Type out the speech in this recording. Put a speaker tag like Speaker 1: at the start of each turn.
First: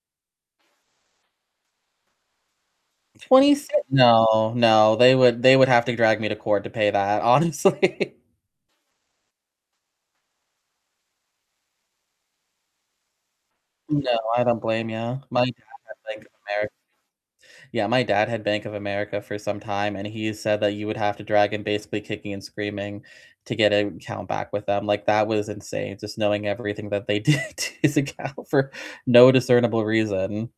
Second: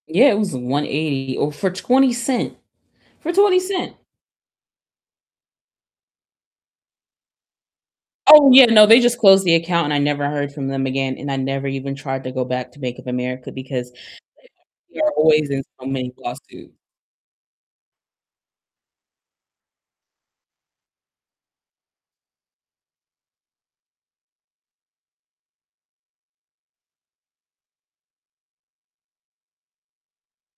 Speaker 1: Yeah, it was 180 owed for 20 cent, for
Speaker 2: 20
Speaker 1: 20
Speaker 2: c
Speaker 1: cent.
Speaker 2: No, no, they would they would have to drag me to court to pay that, honestly.
Speaker 1: Oh yeah, no, they just closed the account and I never heard from them again, and I never even tried to go back to Bank of America because, uh,
Speaker 2: No, I don't blame
Speaker 1: they are
Speaker 2: you. My
Speaker 1: always
Speaker 2: dad
Speaker 1: in so
Speaker 2: had
Speaker 1: many
Speaker 2: Bank of America.
Speaker 1: lawsuits.
Speaker 2: Yeah, my dad had Bank of America for some time, and he said that you would have to drag him basically kicking and screaming to get an account back with them. Like, that was insane, just knowing everything that they did to his account for no discernible reason.